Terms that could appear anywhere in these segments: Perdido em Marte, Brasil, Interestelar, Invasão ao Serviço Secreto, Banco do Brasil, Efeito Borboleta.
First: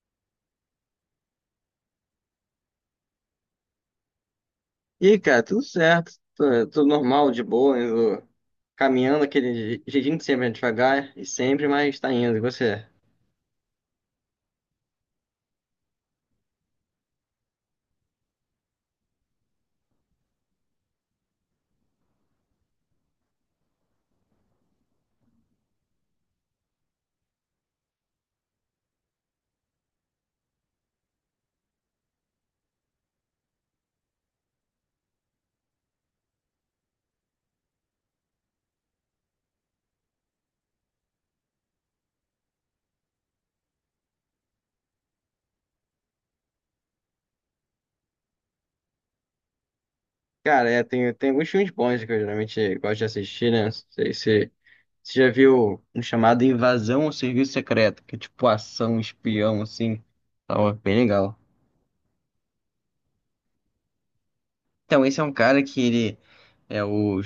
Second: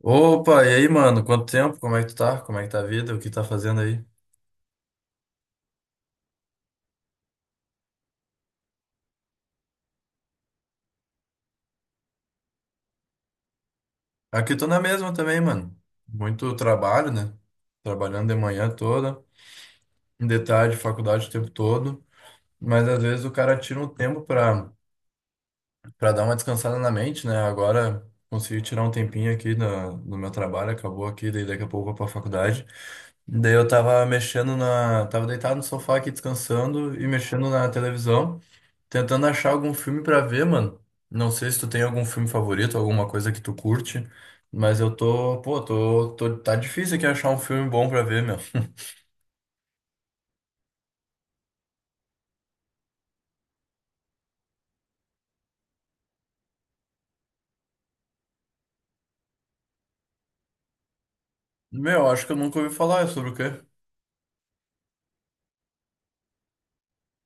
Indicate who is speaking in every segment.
Speaker 1: Opa, e aí, mano? Quanto tempo? Como é que tu tá? Como é que tá a vida? O que tá fazendo aí?
Speaker 2: E aí, cara, tudo certo, tudo normal, de boa, indo, caminhando aquele jeitinho que sempre é devagar e sempre, mas tá indo, e você?
Speaker 1: Aqui eu tô na mesma também, mano. Muito trabalho, né? Trabalhando de manhã toda, de tarde, faculdade o tempo todo. Mas às vezes o cara tira um tempo pra dar uma descansada na mente, né? Agora consegui tirar um tempinho aqui no meu trabalho, acabou aqui, daí daqui a pouco eu vou pra faculdade. Daí eu tava mexendo na. Tava deitado no sofá aqui descansando e mexendo na televisão. Tentando achar algum filme pra ver, mano. Não sei se tu tem algum filme favorito, alguma coisa que tu curte, mas eu tô, pô, tô, tá difícil aqui achar um filme bom pra ver, meu.
Speaker 2: Cara, é, tem alguns filmes bons que eu geralmente gosto de assistir, né? Não sei se você já viu um chamado Invasão ao Serviço Secreto, que é tipo ação, espião, assim, tava bem legal.
Speaker 1: Meu, acho que eu nunca ouvi falar, é sobre o quê?
Speaker 2: Então, esse é um cara que ele é o,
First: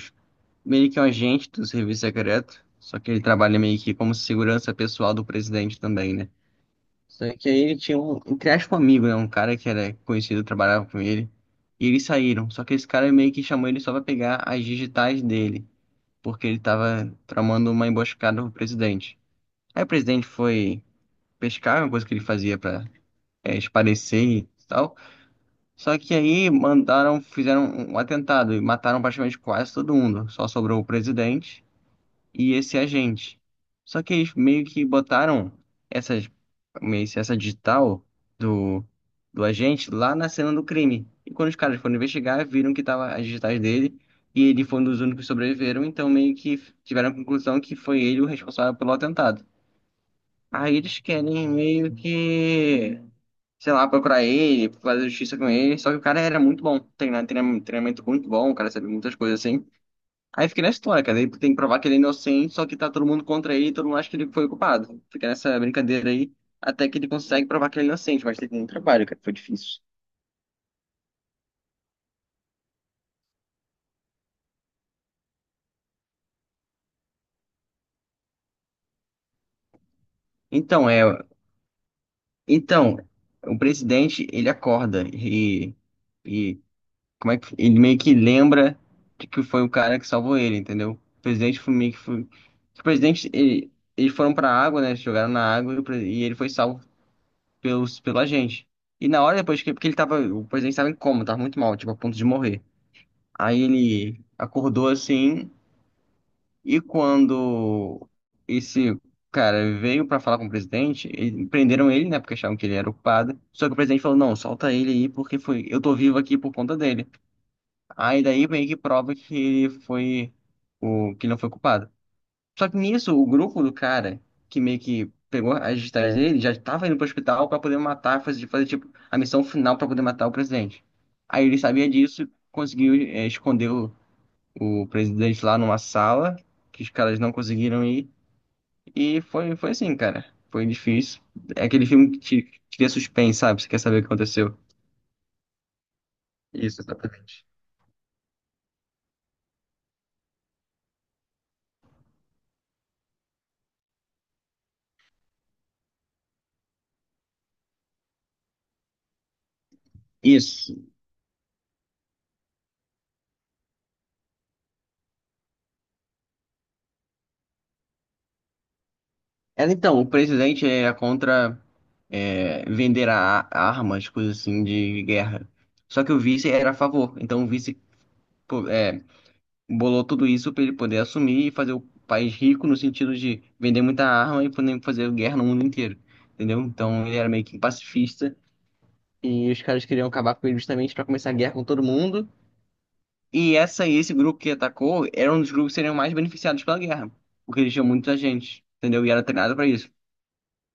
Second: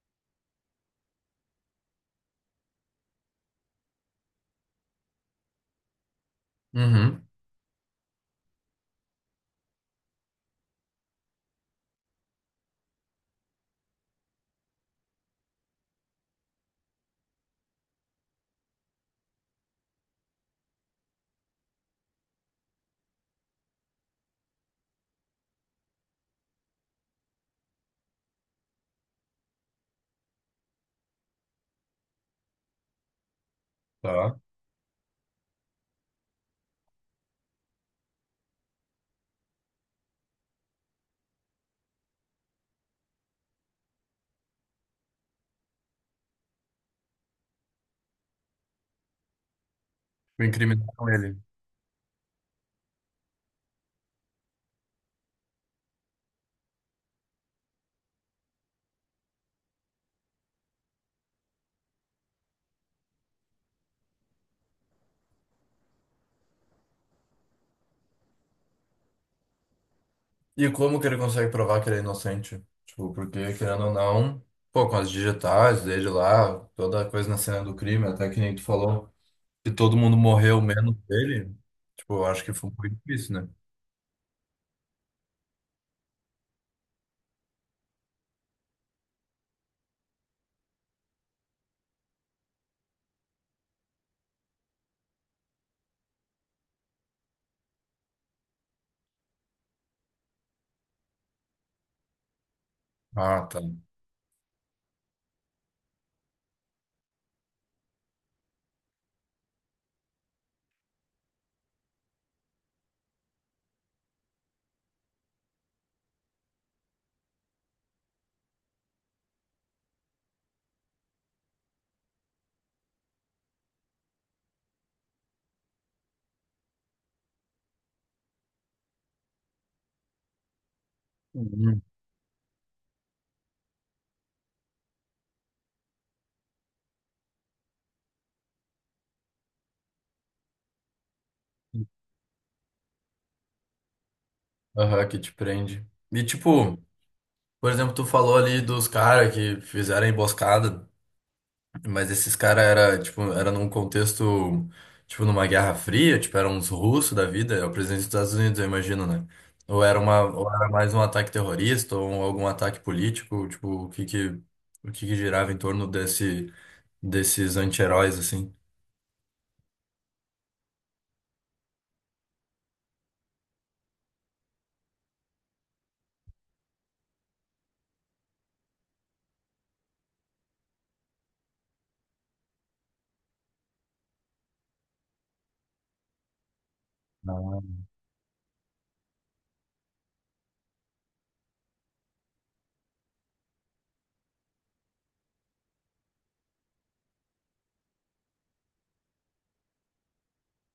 Speaker 2: meio que um agente do Serviço Secreto, só que ele trabalha meio que como segurança pessoal do presidente também, né?
Speaker 1: Uhum.
Speaker 2: Só que aí ele tinha um, entre aspas, um amigo, né? Um cara que era conhecido, trabalhava com ele. E eles saíram. Só que esse cara meio que chamou ele só pra pegar as digitais dele, porque ele tava tramando uma emboscada pro presidente. Aí o presidente foi pescar, uma coisa que ele fazia pra, é, espairecer e tal. Só que aí mandaram, fizeram um atentado e mataram praticamente quase todo mundo. Só sobrou o presidente e esse agente. Só que eles
Speaker 1: Tá.
Speaker 2: meio que botaram essas, meio que essa digital do, do agente lá na cena do crime. E quando os caras foram investigar, viram que tava as digitais dele e ele foi um dos únicos que sobreviveram, então meio que tiveram a conclusão que foi ele o responsável pelo atentado. Aí eles
Speaker 1: Incriminaram ele.
Speaker 2: querem meio que, sei lá, procurar ele, fazer justiça com ele, só que o cara era muito bom, treinamento, treinamento muito bom, o cara sabia muitas coisas assim. Aí fica nessa história, cara. Ele tem que provar que ele é inocente, só que tá todo mundo contra ele, todo mundo acha que ele foi o culpado. Fica nessa brincadeira aí, até que ele consegue provar que ele é inocente, mas teve muito trabalho, cara, foi difícil.
Speaker 1: E como que ele consegue provar que ele é inocente? Tipo, porque, querendo ou não, pô, com as digitais dele lá, toda a coisa na cena do crime, até que nem tu falou que todo mundo morreu
Speaker 2: Então,
Speaker 1: menos
Speaker 2: é.
Speaker 1: ele, tipo, eu acho que foi muito
Speaker 2: Então,
Speaker 1: difícil, né?
Speaker 2: o presidente, ele acorda e. E. Como é que. Ele meio que lembra de que foi o cara que salvou ele, entendeu? O presidente foi meio que. Foi, o presidente, ele, eles foram pra água, né? Eles jogaram na água e o e ele foi salvo pela gente. E na hora depois que porque ele tava, o presidente estava em coma, tava muito mal, tipo, a ponto de morrer.
Speaker 1: Ah, tá.
Speaker 2: Aí ele acordou assim, e quando esse cara veio pra falar com o presidente, prenderam ele, né, porque achavam que ele era o culpado. Só que o presidente falou: "Não, solta ele aí porque foi, eu tô vivo aqui por conta dele". Aí daí meio que prova que ele foi o que ele não foi culpado. Só que nisso, o grupo do cara, que meio que pegou as digitais dele, já tava indo pro hospital pra poder matar, fazer, tipo, a missão final pra poder matar o presidente. Aí ele sabia disso, conseguiu, é, esconder o presidente lá numa sala, que os caras não conseguiram ir. E foi, foi assim, cara. Foi difícil. É aquele filme que te cria suspense, sabe? Você quer saber o que aconteceu.
Speaker 1: Aham, que te prende. E tipo,
Speaker 2: Isso, exatamente.
Speaker 1: por exemplo, tu falou ali dos caras que fizeram a emboscada, mas esses caras era, tipo, era num contexto, tipo, numa Guerra Fria, tipo, eram uns russos da vida, é o presidente dos Estados Unidos, eu imagino, né? Ou era uma, ou era
Speaker 2: Isso.
Speaker 1: mais um ataque terrorista, ou algum ataque político, tipo, o que que girava em torno desse, desses anti-heróis, assim?
Speaker 2: Ela, então, o presidente é contra, é, vender armas, coisas assim, de guerra. Só que o vice era a favor. Então o vice, pô, é, bolou tudo isso para ele poder assumir e fazer o país rico no sentido de vender muita arma e poder fazer guerra no mundo inteiro. Entendeu? Então ele era meio que
Speaker 1: Ah.
Speaker 2: pacifista e os caras queriam acabar com ele justamente para começar a guerra com todo mundo. E esse grupo que atacou era um dos grupos que seriam mais beneficiados pela guerra, porque eles tinham muita gente, entendeu? E era treinado para isso.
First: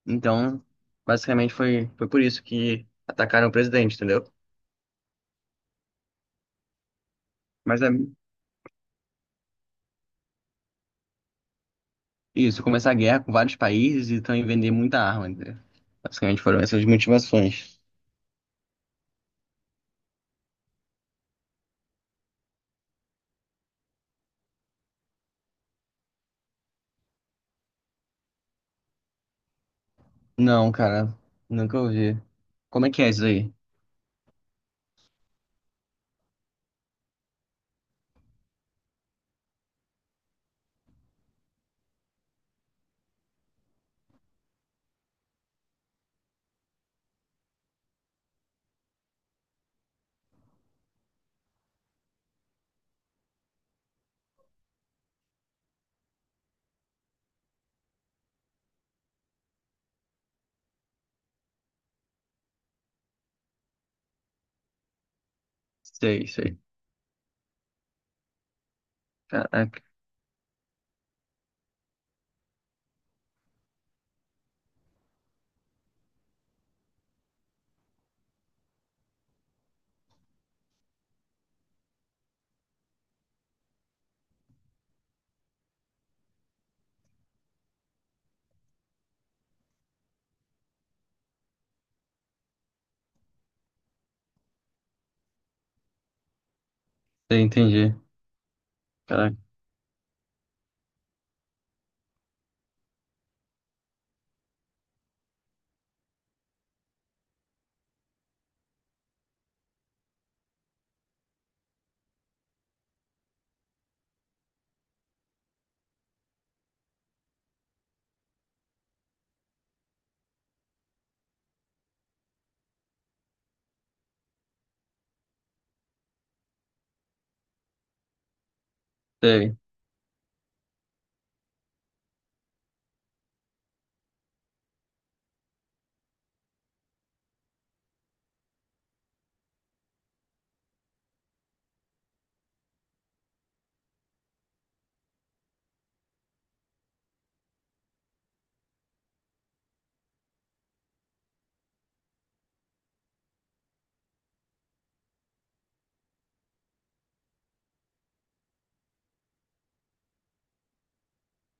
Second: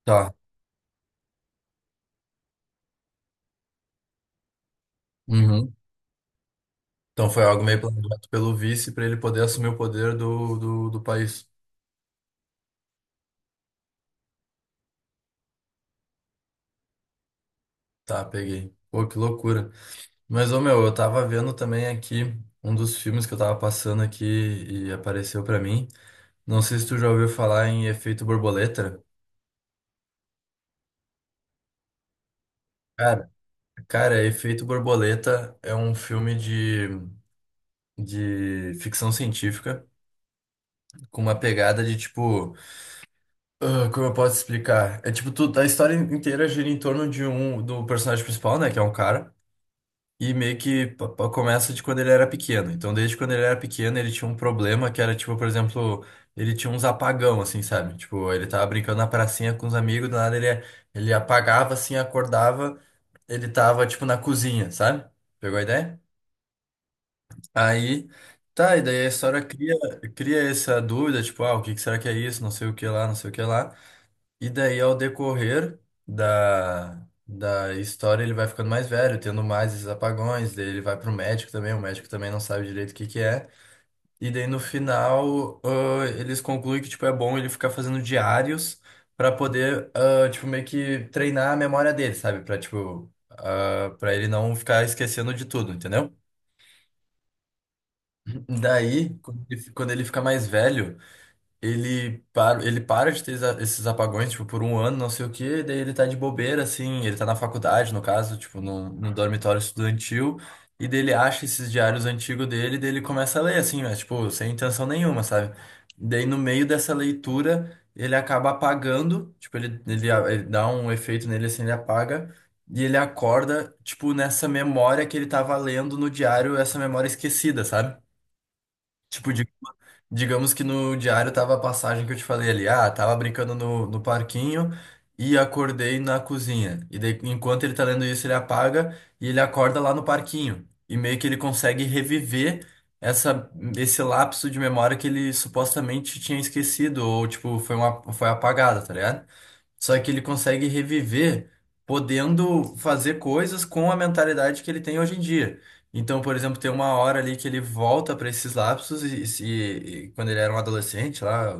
Speaker 1: Tá.
Speaker 2: Então, basicamente foi, foi por isso que atacaram o presidente, entendeu?
Speaker 1: Uhum. Então foi algo meio
Speaker 2: Mas é
Speaker 1: planejado pelo vice para ele poder assumir o poder do, do país.
Speaker 2: isso, começar a guerra com vários países e também vender muita arma, entendeu? Basicamente foram essas motivações.
Speaker 1: Tá, peguei. Pô, que loucura. Mas, ô meu, eu tava vendo também aqui um dos filmes que eu tava passando aqui e apareceu pra mim. Não sei se tu já ouviu falar em Efeito Borboleta.
Speaker 2: Não, cara, nunca ouvi. Como é que é isso
Speaker 1: Cara,
Speaker 2: aí?
Speaker 1: cara, Efeito Borboleta é um filme de ficção científica com uma pegada de tipo. Ah, como eu posso explicar? É tipo, tu, a história inteira gira em torno de um do personagem principal, né? Que é um cara. E meio que começa de quando ele era pequeno. Então, desde quando ele era pequeno, ele tinha um problema que era, tipo, por exemplo, ele tinha uns apagão, assim, sabe? Tipo, ele tava brincando na pracinha com os amigos, do nada ele, ele apagava, assim, acordava, ele tava, tipo, na cozinha, sabe? Pegou a ideia?
Speaker 2: Sei, sei.
Speaker 1: Aí, tá, e daí a história
Speaker 2: Caraca,
Speaker 1: cria essa dúvida, tipo, ah, o que que será que é isso? Não sei o que lá, não sei o que lá. E daí, ao decorrer da história, ele vai ficando mais velho, tendo mais esses apagões. Daí ele vai pro médico também, o médico também não sabe direito o que que é. E daí, no final, eles concluem que, tipo, é bom ele ficar fazendo diários pra poder, tipo, meio que treinar a memória dele, sabe? Pra, tipo, pra ele não ficar esquecendo de tudo, entendeu?
Speaker 2: sei, entendi.
Speaker 1: Daí,
Speaker 2: Caraca,
Speaker 1: quando ele fica mais velho... ele para de ter esses apagões, tipo, por um ano, não sei o quê, daí ele tá de bobeira, assim, ele tá na faculdade, no caso, tipo, no dormitório estudantil, e daí ele acha esses diários antigos dele, daí ele começa a ler, assim, mas, tipo, sem intenção nenhuma, sabe? Daí no meio dessa leitura, ele acaba apagando, tipo, ele dá um efeito nele, assim, ele apaga, e ele acorda, tipo, nessa memória que ele tava lendo no diário, essa memória esquecida, sabe? Tipo,
Speaker 2: sei.
Speaker 1: digamos que no diário tava a passagem que eu te falei ali. Ah, tava brincando no, no parquinho e acordei na cozinha. E daí, enquanto ele tá lendo isso, ele apaga e ele acorda lá no parquinho. E meio que ele consegue reviver esse lapso de memória que ele supostamente tinha esquecido, ou tipo, foi uma, foi apagada, tá ligado? Só que ele consegue reviver podendo fazer coisas com a mentalidade que ele tem hoje em dia. Então, por exemplo, tem uma hora ali que ele volta para esses lapsos e, se- e quando ele era um adolescente lá,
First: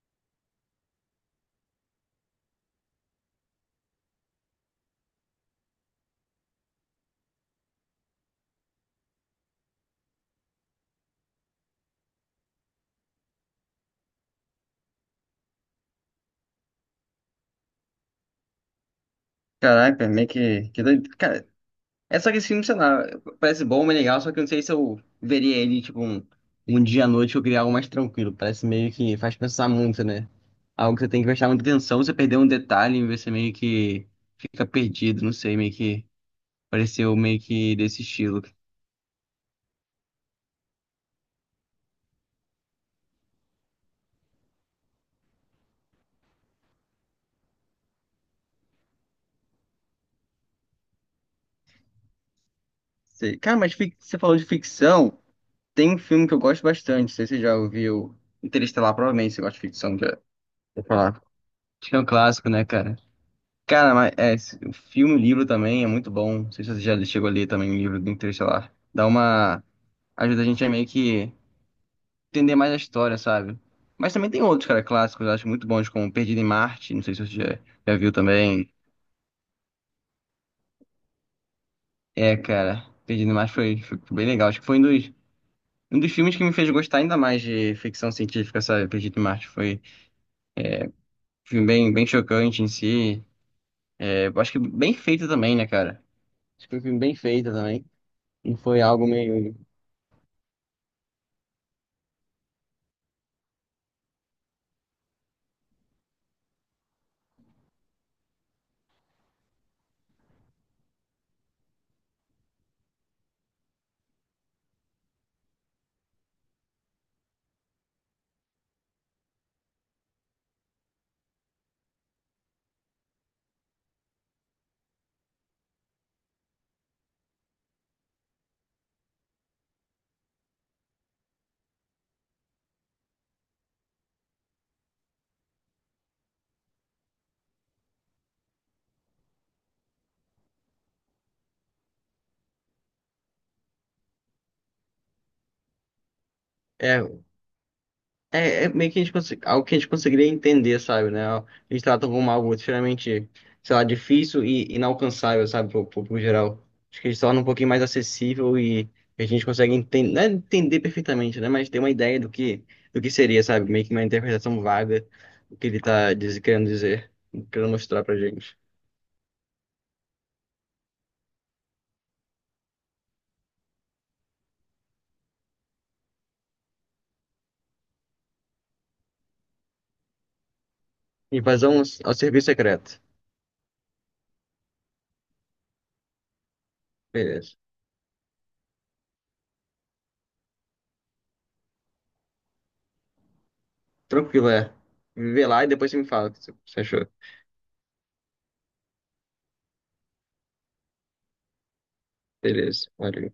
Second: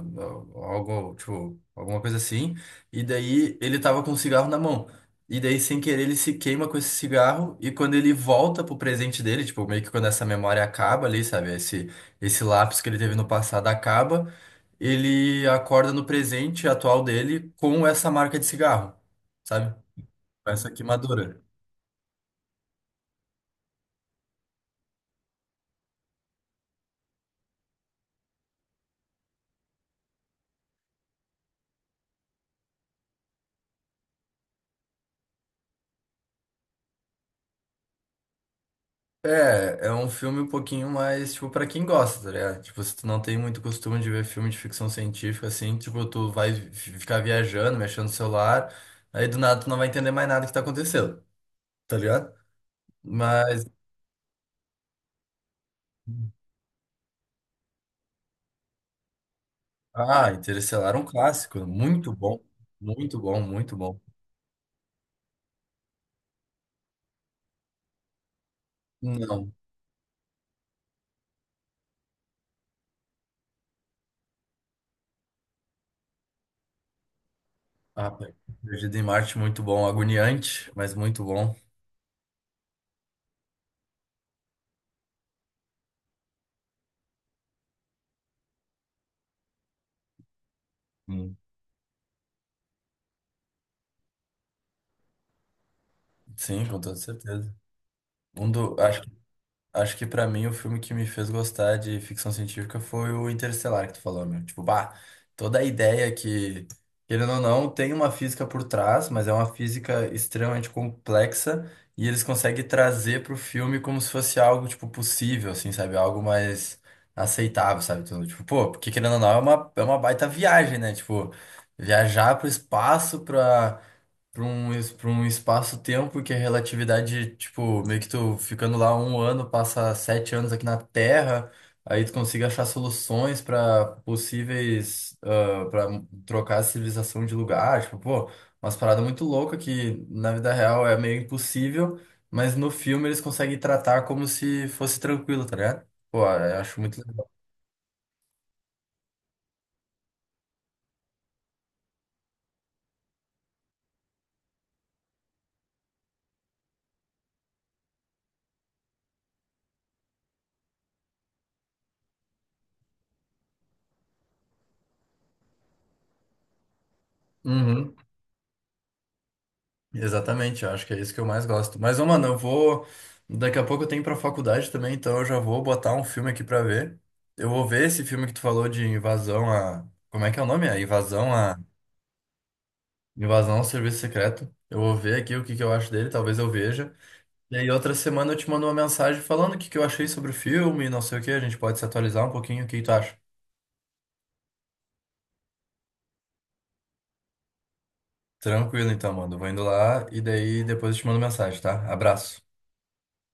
Speaker 1: algo, tipo, alguma coisa assim, e daí ele tava com um cigarro na mão. E daí, sem querer, ele se queima com esse cigarro e quando ele volta pro presente dele, tipo, meio que quando essa memória acaba ali, sabe? Esse lapso que ele teve no passado acaba, ele acorda no presente atual dele com essa marca de cigarro, sabe?
Speaker 2: Caraca, meio
Speaker 1: Com essa
Speaker 2: que doido.
Speaker 1: queimadura.
Speaker 2: Cara, é, só que esse filme, sei lá, parece bom, é legal, só que eu não sei se eu veria ele, tipo, um dia à noite ou criar algo mais tranquilo. Parece meio que faz pensar muito, né? Algo que você tem que prestar muita atenção, você perder um detalhe, você meio que fica perdido, não sei, meio que pareceu meio que desse estilo.
Speaker 1: É, é um filme um pouquinho mais, tipo, pra quem gosta, tá ligado? Tipo, se tu não tem muito costume de ver filme de ficção científica, assim, tipo, tu vai ficar viajando, mexendo no celular, aí do nada tu não vai entender mais nada que tá acontecendo, tá ligado?
Speaker 2: Sei. Cara,
Speaker 1: Mas,
Speaker 2: mas você falou de ficção, tem um filme que eu gosto bastante, não sei se você já ouviu Interestelar, provavelmente você gosta de ficção, já
Speaker 1: ah,
Speaker 2: vou
Speaker 1: Interestelar é um
Speaker 2: falar.
Speaker 1: clássico,
Speaker 2: Acho que é um
Speaker 1: muito bom,
Speaker 2: clássico, né, cara?
Speaker 1: muito bom, muito
Speaker 2: Cara,
Speaker 1: bom.
Speaker 2: mas é, o filme, o livro também é muito bom. Não sei se você já chegou a ler também o livro do Interestelar. Dá
Speaker 1: Não,
Speaker 2: uma. Ajuda a gente a meio que entender mais a história, sabe? Mas também tem outros, cara, clássicos, eu acho muito bons, como Perdido em Marte. Não sei se você já, já
Speaker 1: ah,
Speaker 2: viu também.
Speaker 1: Perdido em Marte, muito bom, agoniante, mas muito bom.
Speaker 2: É, cara, Perdido em Marte foi, foi bem legal. Acho que foi um dos filmes que me fez gostar ainda mais de ficção científica, sabe? Perdido em Marte foi
Speaker 1: Hum.
Speaker 2: um filme bem, bem chocante em si. É, eu acho que bem feito também, né, cara?
Speaker 1: Sim,
Speaker 2: Acho que foi
Speaker 1: com
Speaker 2: um
Speaker 1: toda
Speaker 2: filme bem feito
Speaker 1: certeza.
Speaker 2: também.
Speaker 1: Um
Speaker 2: E
Speaker 1: do,
Speaker 2: foi
Speaker 1: acho,
Speaker 2: algo meio.
Speaker 1: acho que pra mim o filme que me fez gostar de ficção científica foi o Interestelar que tu falou, meu. Tipo, bah, toda a ideia que, querendo ou não, tem uma física por trás, mas é uma física extremamente complexa e eles conseguem trazer pro filme como se fosse algo, tipo, possível, assim, sabe? Algo mais aceitável, sabe? Então, tipo, pô, porque querendo ou não, é uma baita viagem, né? Tipo, viajar pro espaço pra pra um espaço-tempo que é relatividade, tipo, meio que tu ficando lá um ano, passa sete anos aqui na Terra, aí tu consiga achar soluções para possíveis, para trocar a civilização de lugar, tipo, pô, umas paradas muito loucas que na vida real é meio impossível, mas no filme eles conseguem tratar como se fosse tranquilo, tá ligado? Pô, eu acho muito
Speaker 2: É, é, é meio que a gente algo que a gente conseguiria entender, sabe, né? A gente trata como algo extremamente, sei lá, difícil e inalcançável, sabe, pro público geral. Acho que a gente tornam um pouquinho mais acessível e a gente consegue entender, não é entender perfeitamente, né? Mas ter uma ideia do que seria, sabe? Meio que uma interpretação vaga do que ele tá querendo dizer, querendo mostrar
Speaker 1: legal.
Speaker 2: pra gente.
Speaker 1: Exatamente, eu acho que é isso que eu mais gosto. Mas, ô, mano, eu vou. Daqui a pouco eu tenho pra faculdade também, então eu já vou botar um filme aqui pra ver. Eu vou ver esse filme que tu falou de invasão a. Como é que é o nome? A.
Speaker 2: Invasão ao serviço secreto.
Speaker 1: Invasão ao Serviço Secreto. Eu vou ver aqui o que que eu acho dele, talvez eu veja.
Speaker 2: Beleza.
Speaker 1: E aí, outra semana eu te mando uma mensagem falando o que que eu achei sobre o filme, não sei o que, a gente pode se atualizar um pouquinho, o que que tu acha?
Speaker 2: Tranquilo, é. Vê lá e depois você me fala o que você achou.
Speaker 1: Tranquilo, então, mano. Eu vou indo lá e daí depois eu te mando mensagem, tá? Abraço.
Speaker 2: Beleza. Valeu.